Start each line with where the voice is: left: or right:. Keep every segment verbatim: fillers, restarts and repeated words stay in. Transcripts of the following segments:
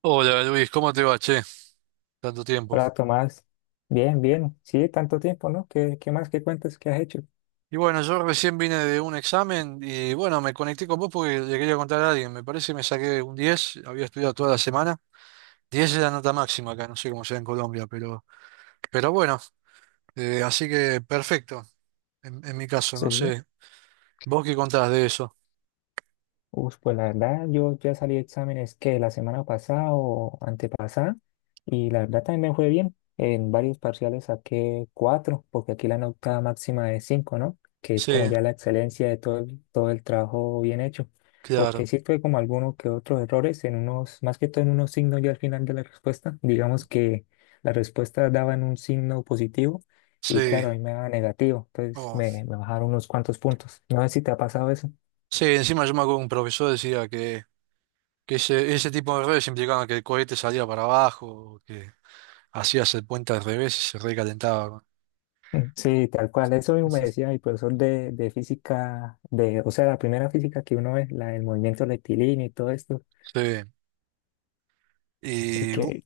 right: Hola Luis, ¿cómo te va, che? Tanto tiempo.
left: Hola Tomás, bien, bien, sí, tanto tiempo, ¿no? ¿Qué, qué más que cuentas que has hecho?
right: Y bueno, yo recién vine de un examen y bueno, me conecté con vos porque le quería contar a alguien. Me parece que me saqué un diez, había estudiado toda la semana. Diez es la nota máxima acá, no sé cómo sea en Colombia, pero, pero bueno, eh, así que perfecto, en, en mi caso, no
left: Sí.
right: sé. ¿Vos qué contás de eso?
left: Uf, pues la verdad, yo ya salí de exámenes que la semana pasada o antepasada, y la verdad también me fue bien. En varios parciales saqué cuatro, porque aquí la nota máxima es cinco, ¿no? Que es como
right: Sí,
left: ya la excelencia de todo el, todo el trabajo bien hecho. Porque
right: claro,
left: sí tuve como algunos que otros errores en unos, más que todo en unos signos ya al final de la respuesta. Digamos que la respuesta daba en un signo positivo, y
right: sí.
left: claro, a mí me daba negativo, entonces
right: Oh.
left: me, me bajaron unos cuantos puntos. No sé si te ha pasado eso.
right: Sí, encima yo me acuerdo que un profesor decía que, que ese, ese tipo de errores implicaban que el cohete salía para abajo, que hacías el puente al revés y se recalentaba.
left: Sí, tal cual. Eso mismo me decía mi profesor de, de física, de, o sea, la primera física que uno ve, la del movimiento rectilíneo y todo esto.
right: Sí.
left: Y
right: Y, bu-
left: que,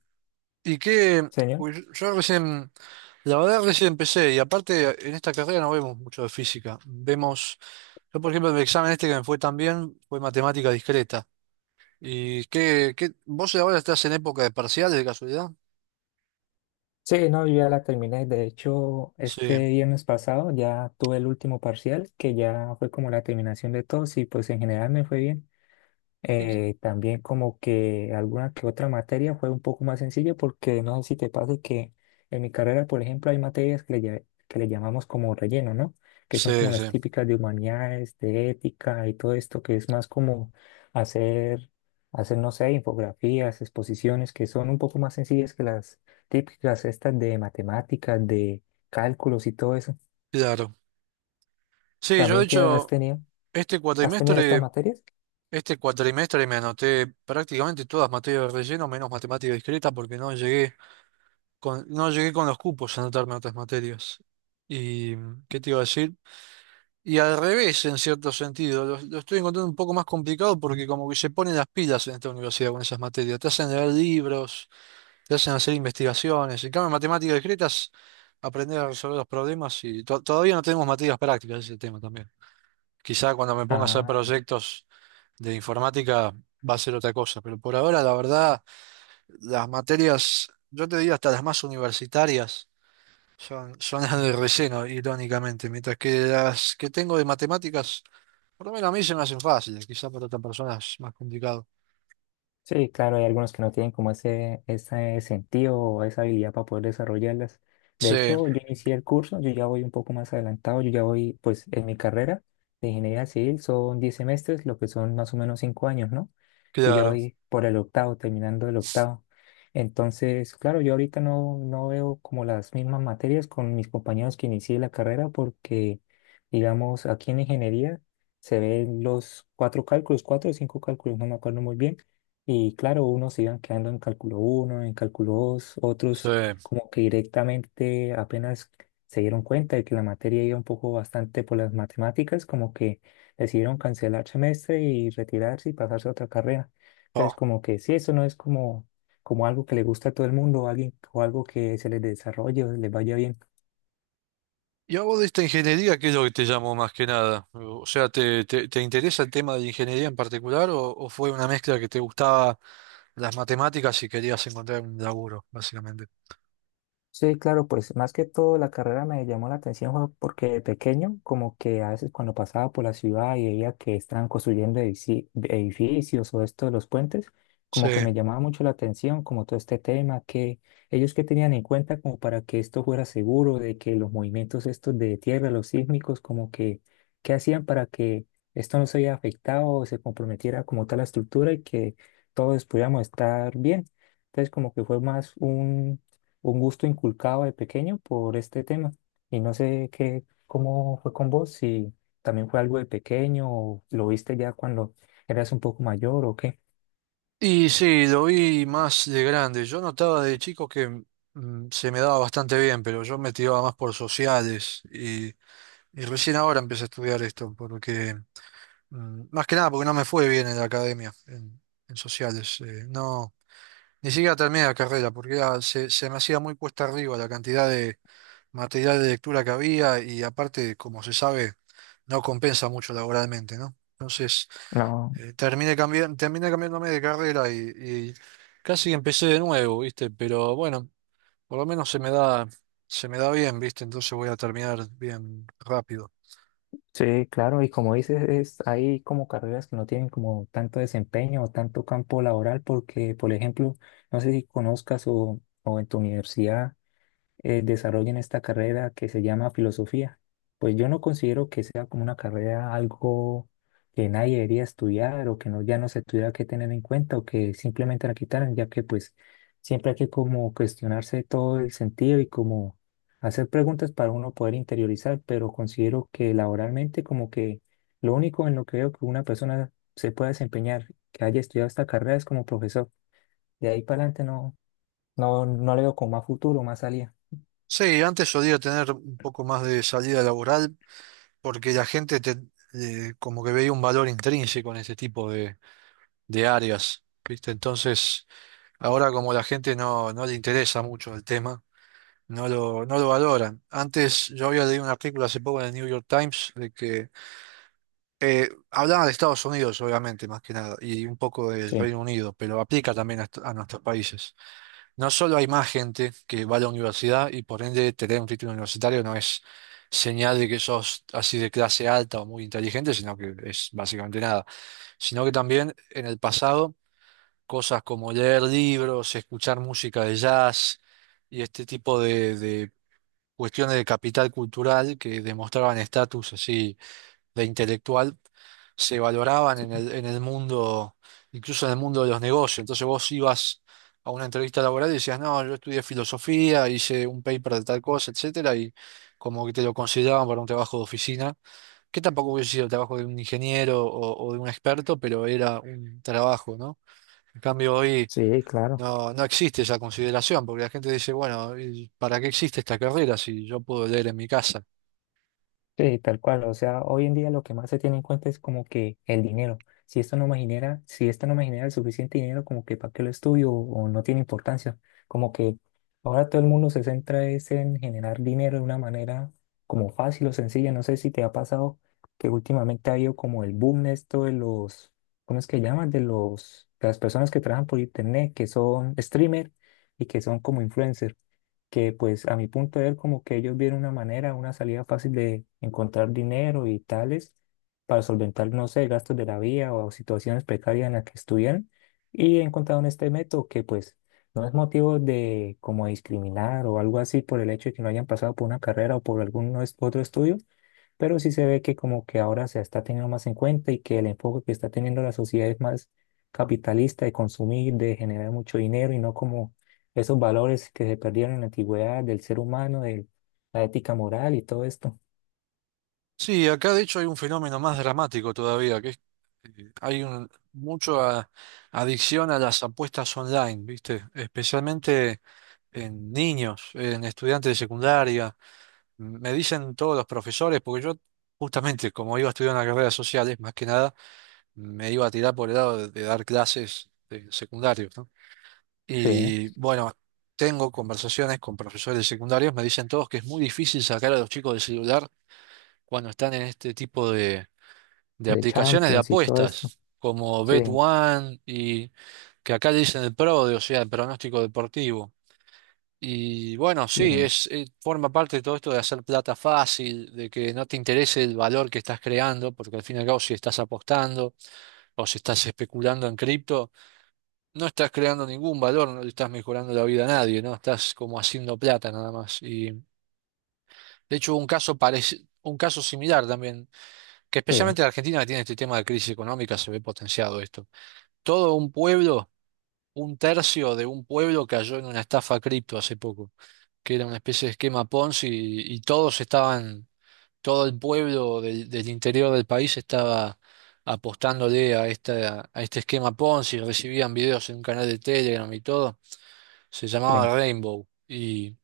right: y qué,
left: señor,
right: pues yo recién, la verdad recién empecé, y aparte en esta carrera no vemos mucho de física. Vemos, yo por ejemplo en el examen este que me fue tan bien fue matemática discreta. ¿Y qué, qué, vos ahora estás en época de parciales de casualidad?
left: sí, no, yo ya la terminé. De hecho,
right: Sí.
left: este viernes pasado ya tuve el último parcial, que ya fue como la terminación de todos y pues en general me fue bien.
right: ¿Y qué-
left: Eh, también como que alguna que otra materia fue un poco más sencilla porque no sé si te pasa que en mi carrera, por ejemplo, hay materias que le, lla- que le llamamos como relleno, ¿no? Que son como
right: Sí, sí,
left: las típicas de humanidades, de ética y todo esto, que es más como hacer, hacer, no sé, infografías, exposiciones, que son un poco más sencillas que las típicas estas de matemáticas, de cálculos y todo eso.
right: claro. Sí, yo de
left: ¿También te has
right: hecho,
left: tenido,
right: este
left: has tenido estas
right: cuatrimestre,
left: materias?
right: este cuatrimestre me anoté prácticamente todas materias de relleno, menos matemática discreta, porque no llegué, con- no llegué con los cupos a anotarme a otras materias. ¿Y qué te iba a decir? Y al revés, en cierto sentido, lo, lo estoy encontrando un poco más complicado porque como que se ponen las pilas en esta universidad con esas materias. Te hacen leer libros, te hacen hacer investigaciones. En cambio, en matemáticas discretas, aprender a resolver los problemas y to- todavía no tenemos materias prácticas, ese tema también. Quizá cuando me ponga a hacer
left: Ah,
right: proyectos de informática va a ser otra cosa, pero por ahora, la verdad, las materias, yo te digo hasta las más universitarias. Son, son las de relleno, irónicamente, mientras que las que tengo de matemáticas, por lo menos a mí se me hacen fáciles, quizá para otras personas es más complicado.
left: sí, claro, hay algunos que no tienen como ese, ese sentido o esa habilidad para poder desarrollarlas. De
right: Sí,
left: hecho, yo inicié el curso, yo ya voy un poco más adelantado, yo ya voy, pues en mi carrera de ingeniería civil son diez semestres, lo que son más o menos cinco años, ¿no? Yo ya
right: claro,
left: voy por el octavo, terminando el octavo. Entonces, claro, yo ahorita no, no veo como las mismas materias con mis compañeros que inicié la carrera porque, digamos, aquí en ingeniería se ven los cuatro cálculos, cuatro o cinco cálculos, no me acuerdo muy bien y claro, unos iban quedando en cálculo uno en cálculo dos otros
right: sí.
left: como que directamente apenas se dieron cuenta de que la materia iba un poco bastante por las matemáticas, como que decidieron cancelar semestre y retirarse y pasarse a otra carrera.
right: Oh.
left: Entonces, como que sí, eso no es como, como algo que le gusta a todo el mundo, o alguien, o algo que se les desarrolle o les vaya bien.
right: Y a vos de esta ingeniería, ¿qué es lo que te llamó más que nada? O sea, ¿te, te, te interesa el tema de la ingeniería en particular o, o fue una mezcla que te gustaba las matemáticas y querías encontrar un laburo, básicamente?
left: Sí, claro, pues más que todo la carrera me llamó la atención fue porque de pequeño, como que a veces cuando pasaba por la ciudad y veía que estaban construyendo edici- edificios o esto de los puentes,
right: Sí.
left: como que me llamaba mucho la atención, como todo este tema, que ellos que tenían en cuenta como para que esto fuera seguro, de que los movimientos estos de tierra, los sísmicos, como que, ¿qué hacían para que esto no se haya afectado o se comprometiera como tal la estructura y que todos pudiéramos estar bien? Entonces como que fue más un un gusto inculcado de pequeño por este tema. Y no sé qué, cómo fue con vos, si también fue algo de pequeño o lo viste ya cuando eras un poco mayor o qué.
right: Y sí, lo vi más de grande. Yo notaba de chico que mm, se me daba bastante bien, pero yo me tiraba más por sociales y, y recién ahora empecé a estudiar esto, porque mm, más que nada porque no me fue bien en la academia, en, en sociales. Eh, no, ni siquiera terminé la carrera, porque era- se, se me hacía muy cuesta arriba la cantidad de material de lectura que había y aparte, como se sabe, no compensa mucho laboralmente, ¿no? Entonces
left: No,
right: eh, terminé cambiando, terminé cambiándome de carrera y, y casi empecé de nuevo, ¿viste? Pero bueno, por lo menos se me da, se me da bien, ¿viste? Entonces voy a terminar bien rápido.
left: sí, claro, y como dices, es, hay como carreras que no tienen como tanto desempeño o tanto campo laboral porque, por ejemplo, no sé si conozcas o, o en tu universidad eh, desarrollen esta carrera que se llama filosofía. Pues yo no considero que sea como una carrera algo que nadie debería estudiar o que no, ya no se tuviera que tener en cuenta o que simplemente la quitaran, ya que pues siempre hay que como cuestionarse todo el sentido y como hacer preguntas para uno poder interiorizar, pero considero que laboralmente como que lo único en lo que veo que una persona se pueda desempeñar, que haya estudiado esta carrera es como profesor. De ahí para adelante no, no, no le veo como más futuro, más salida.
right: Sí, antes solía tener un poco más de salida laboral porque la gente te, eh, como que veía un valor intrínseco en este tipo de, de áreas, ¿viste? Entonces, ahora como la gente no, no le interesa mucho el tema, no lo, no lo valoran. Antes yo había leído un artículo hace poco en el New York Times de que Eh, hablaba de Estados Unidos, obviamente, más que nada, y un poco del
left: Sí.
right: Reino Unido, pero aplica también a, est- a nuestros países. No solo hay más gente que va a la universidad y por ende tener un título universitario no es señal de que sos así de clase alta o muy inteligente, sino que es básicamente nada. Sino que también en el pasado cosas como leer libros, escuchar música de jazz y este tipo de, de cuestiones de capital cultural que demostraban estatus así de intelectual se valoraban en el, en el mundo, incluso en el mundo de los negocios. Entonces vos ibas a una entrevista laboral y decías, no, yo estudié filosofía, hice un paper de tal cosa, etcétera, y como que te lo consideraban para un trabajo de oficina, que tampoco hubiese sido el trabajo de un ingeniero o, o de un experto, pero era un trabajo, ¿no? En cambio hoy
left: Sí, claro,
right: no, no existe esa consideración, porque la gente dice, bueno, y ¿para qué existe esta carrera si yo puedo leer en mi casa?
left: sí, tal cual. O sea, hoy en día lo que más se tiene en cuenta es como que el dinero. Si esto no me genera, si esto no me genera el suficiente dinero, como que para qué lo estudio o no tiene importancia. Como que ahora todo el mundo se centra es en generar dinero de una manera como fácil o sencilla. No sé si te ha pasado que últimamente ha habido como el boom de esto de los, ¿cómo es que llaman? De los, de las personas que trabajan por internet, que son streamer y que son como influencer. Que pues a mi punto de ver como que ellos vieron una manera, una salida fácil de encontrar dinero y tales para solventar, no sé, gastos de la vía o situaciones precarias en las que estuvieran y encontraron este método que pues no es motivo de como discriminar o algo así por el hecho de que no hayan pasado por una carrera o por algún no es- otro estudio, pero sí se ve que como que ahora se está teniendo más en cuenta y que el enfoque que está teniendo la sociedad es más capitalista de consumir, de generar mucho dinero y no como esos valores que se perdieron en la antigüedad del ser humano, de la ética moral y todo esto.
right: Sí, acá de hecho hay un fenómeno más dramático todavía, que es, eh, hay un, mucho a- adicción a las apuestas online, ¿viste? Especialmente en niños, en estudiantes de secundaria. Me dicen todos los profesores, porque yo justamente como iba a estudiar una carrera de sociales, más que nada, me iba a tirar por el lado de, de dar clases de secundarios, ¿no?
left: Sí,
right: Y bueno, tengo conversaciones con profesores de secundarios, me dicen todos que es muy difícil sacar a los chicos del celular cuando están en este tipo de
left: de
right: aplicaciones de
left: Champions y todo esto.
right: apuestas, como
left: Sí,
right: BetOne y que acá le dicen el PRODE, o sea, el pronóstico deportivo. Y bueno, sí,
left: y-
right: es, eh, forma parte de todo esto de hacer plata fácil, de que no te interese el valor que estás creando, porque al fin y al cabo si estás apostando o si estás especulando en cripto, no estás creando ningún valor, no le estás mejorando la vida a nadie, ¿no? Estás como haciendo plata nada más. Y de hecho, hubo un caso parec- un caso similar también, que
left: sí,
right: especialmente la Argentina que tiene este tema de crisis económica se ve potenciado esto. Todo un pueblo Un tercio de un pueblo cayó en una estafa cripto hace poco, que era una especie de esquema Ponzi y, y todos estaban, todo el pueblo del, del interior del país estaba apostándole a esta, a este esquema Ponzi, recibían videos en un canal de Telegram y todo, se
left: sí.
right: llamaba Rainbow y,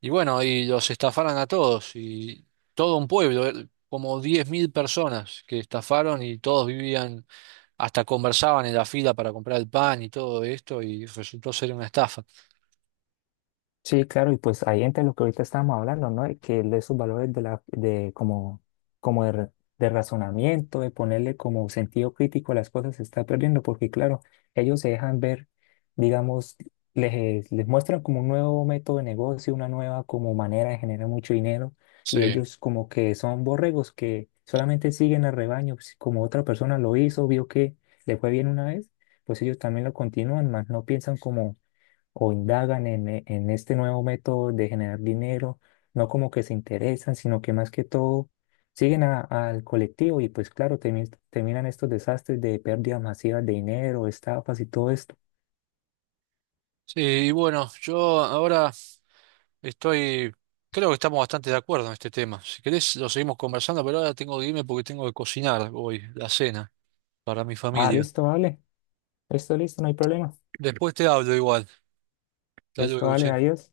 right: y bueno, y los estafaron a todos y todo un pueblo, eh, como diez mil personas que estafaron y todos vivían hasta conversaban en la fila para comprar el pan y todo esto y resultó ser una estafa.
left: Sí, claro, y pues ahí entra lo que ahorita estábamos hablando, ¿no? De que de esos valores de la, de como, como de, ra- de razonamiento, de ponerle como sentido crítico a las cosas, se está perdiendo, porque claro, ellos se dejan ver, digamos, les, les muestran como un nuevo método de negocio, una nueva como manera de generar mucho dinero, y
right: Sí.
left: ellos como que son borregos que solamente siguen al rebaño, pues, como otra persona lo hizo, vio que le fue bien una vez, pues ellos también lo continúan, más no piensan como o indagan en, e- en este nuevo método de generar dinero, no como que se interesan, sino que más que todo siguen a- al colectivo y pues claro, termi- terminan estos desastres de pérdidas masivas de dinero, estafas y todo esto.
right: Sí, y bueno, yo ahora estoy, creo que estamos bastante de acuerdo en este tema. Si querés, lo seguimos conversando, pero ahora tengo que irme porque tengo que cocinar hoy la cena para mi
left: Ah,
right: familia.
left: listo, vale. Esto listo, no hay problema.
right: Después te hablo igual. Hasta
left: Esto
right: luego,
left: vale,
right: che.
left: adiós.